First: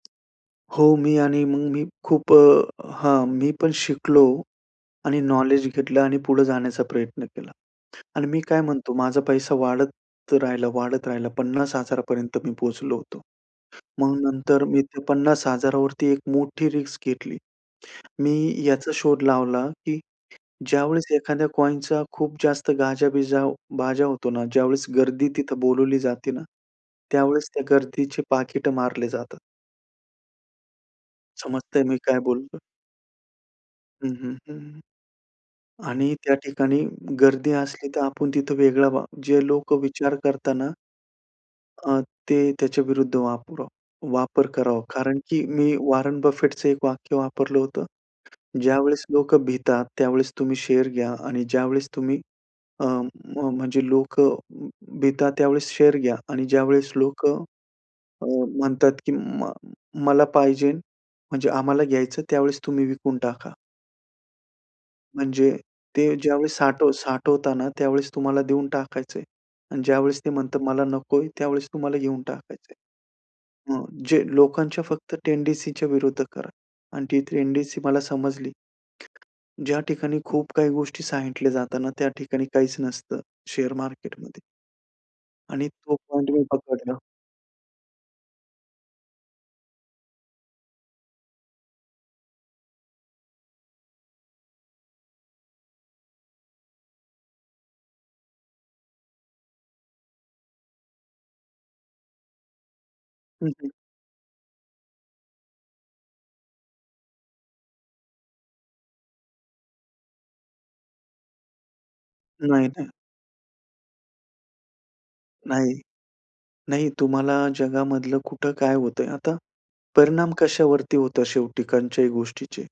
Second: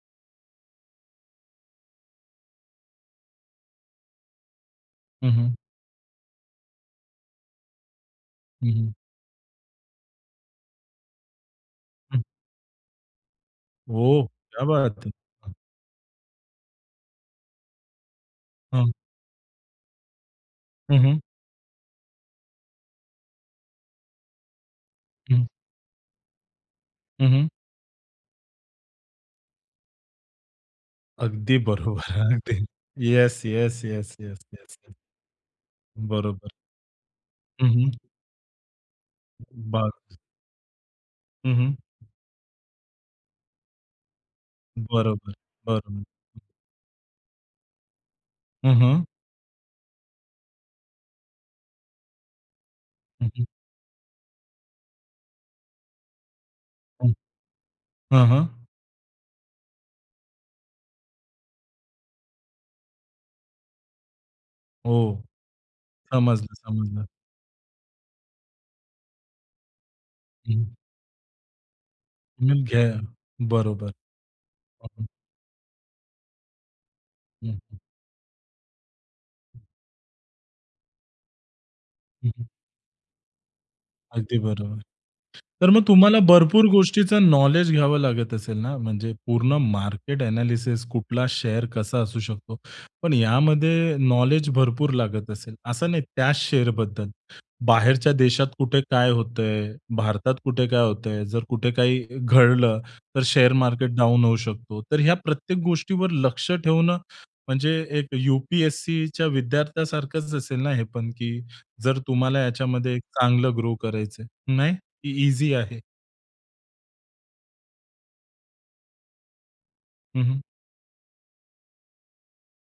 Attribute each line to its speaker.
Speaker 1: हो, मी आणि मग मी खूप अ, हां. मी पण शिकलो आणि
Speaker 2: हं, हं.
Speaker 1: नॉलेज घेतलं आणि पुढे जाण्याचा प्रयत्न केला. आणि मी काय
Speaker 2: हं, हं.
Speaker 1: म्हणतो माझा पैसा वाढत राहिला, वाढत राहिला. 50,000
Speaker 2: हं.
Speaker 1: पर्यंत मी पोहोचलो होतो. मग
Speaker 2: ओह!
Speaker 1: नंतर
Speaker 2: क्या
Speaker 1: मी त्या
Speaker 2: बात है!
Speaker 1: पन्नास
Speaker 2: हं.
Speaker 1: हजारा वरती एक मोठी रिस्क घेतली. मी
Speaker 2: हं.
Speaker 1: याचा शोध लावला, की
Speaker 2: हं,
Speaker 1: ज्यावेळेस
Speaker 2: हं.
Speaker 1: एखाद्या कॉइनचा खूप जास्त गाजा-बीजा बाजा होतो ना ज्यावेळेस गर्दी
Speaker 2: हं.
Speaker 1: तिथं बोलावली जाते ना,
Speaker 2: हं, हं.
Speaker 1: त्यावेळेस त्या गर्दीचे पाकिटं मारले जातात.
Speaker 2: अगदी
Speaker 1: समजतंय मी
Speaker 2: बरोबर.
Speaker 1: काय बोलतो आहे?
Speaker 2: अगदी. येस, येस,
Speaker 1: हं,
Speaker 2: येस,
Speaker 1: हं,
Speaker 2: येस, येस.
Speaker 1: हं. आणि त्या
Speaker 2: बरोबर.
Speaker 1: ठिकाणी गर्दी
Speaker 2: हं,
Speaker 1: असली
Speaker 2: हं.
Speaker 1: तर आपण तिथं वेगळं व्हा. जे लोकं विचार
Speaker 2: बाज
Speaker 1: करता ना
Speaker 2: हं, हं.
Speaker 1: अ, ते त्याच्याविरुद्ध वापरा वापर करावा. कारण
Speaker 2: बरोबर,
Speaker 1: की मी
Speaker 2: बरोबर.
Speaker 1: वॉरेन
Speaker 2: हं.
Speaker 1: बफेटचं एक वाक्य वापरलं होतं.
Speaker 2: हं, हं.
Speaker 1: ज्यावेळेस लोकं भितात त्यावेळेस तुम्ही शेअर घ्या आणि ज्यावेळेस तुम्ही अ,
Speaker 2: हं, हं.
Speaker 1: म्हणजे लोकं भितात त्यावेळेस शेअर घ्या आणि ज्यावेळेस
Speaker 2: हं.
Speaker 1: लोकं
Speaker 2: हं,
Speaker 1: अ,
Speaker 2: हं.
Speaker 1: म्हणतात, की म मला पाहिजेन म्हणजे आम्हाला घ्यायचं त्यावेळेस तुम्ही विकून टाका.
Speaker 2: हो.
Speaker 1: म्हणजे ते
Speaker 2: समजलं,
Speaker 1: ज्यावेळेस साठव
Speaker 2: समजलं.
Speaker 1: साठवता ना त्यावेळेस तुम्हाला देऊन टाकायचं आहे. आणि ज्यावेळेस ते म्हणतात
Speaker 2: हं.
Speaker 1: मला नको आहे, त्यावेळेस तुम्हाला घेऊन
Speaker 2: तुम्ही
Speaker 1: टाकायचं आहे.
Speaker 2: घ्या.
Speaker 1: हां.
Speaker 2: बरोबर.
Speaker 1: जे लोकांच्या
Speaker 2: [unintelligible]
Speaker 1: फक्त टेंडन्सीच्या विरुद्ध करा आणि ती
Speaker 2: हं, हं.
Speaker 1: टेंडन्सी मला समजली. [unintelligible] ज्या ठिकाणी खूप काही गोष्टी सांगितल्या जातात ना, त्या
Speaker 2: हं,
Speaker 1: ठिकाणी
Speaker 2: हं.
Speaker 1: काहीच नसतं शेअर
Speaker 2: अगदी
Speaker 1: मार्केटमध्ये.
Speaker 2: बरोबर.
Speaker 1: आणि
Speaker 2: तर मग
Speaker 1: तो
Speaker 2: तुम्हाला
Speaker 1: पॉइंट मी
Speaker 2: भरपूर
Speaker 1: पकडला.
Speaker 2: गोष्टींच नॉलेज घ्यावं लागत असेल ना, म्हणजे पूर्ण मार्केट एनालिसिस. कुठला शेअर कसा असू शकतो. पण यामध्ये नॉलेज भरपूर लागत असेल. असं नाही त्या शेअर बद्दल. बाहेरच्या देशात कुठे काय होत आहे. भारतात कुठे, कुठे काय होत आहे. जर कुठे काही घडलं, तर
Speaker 1: हं,
Speaker 2: शेअर
Speaker 1: हं.
Speaker 2: मार्केट डाउन होऊ शकतो. तर या प्रत्येक गोष्टीवर लक्ष ठेवणं म्हणजे एक यू-पी-एस-सीच्या विद्यार्थ्यासारखंच असेल ना, हे पण, की जर तुम्हाला
Speaker 1: नाही, नाही.
Speaker 2: याच्यामध्ये चांगलं ग्रो करायचंय. नाही? की ईझी
Speaker 1: नाही.
Speaker 2: आहे?
Speaker 1: नाही. तुम्हाला जगामधलं कुठं काय होतं आहे. आता
Speaker 2: हं,
Speaker 1: परिणाम
Speaker 2: हं.
Speaker 1: कशावरती होतं शेवटी कोणत्याही गोष्टीचे?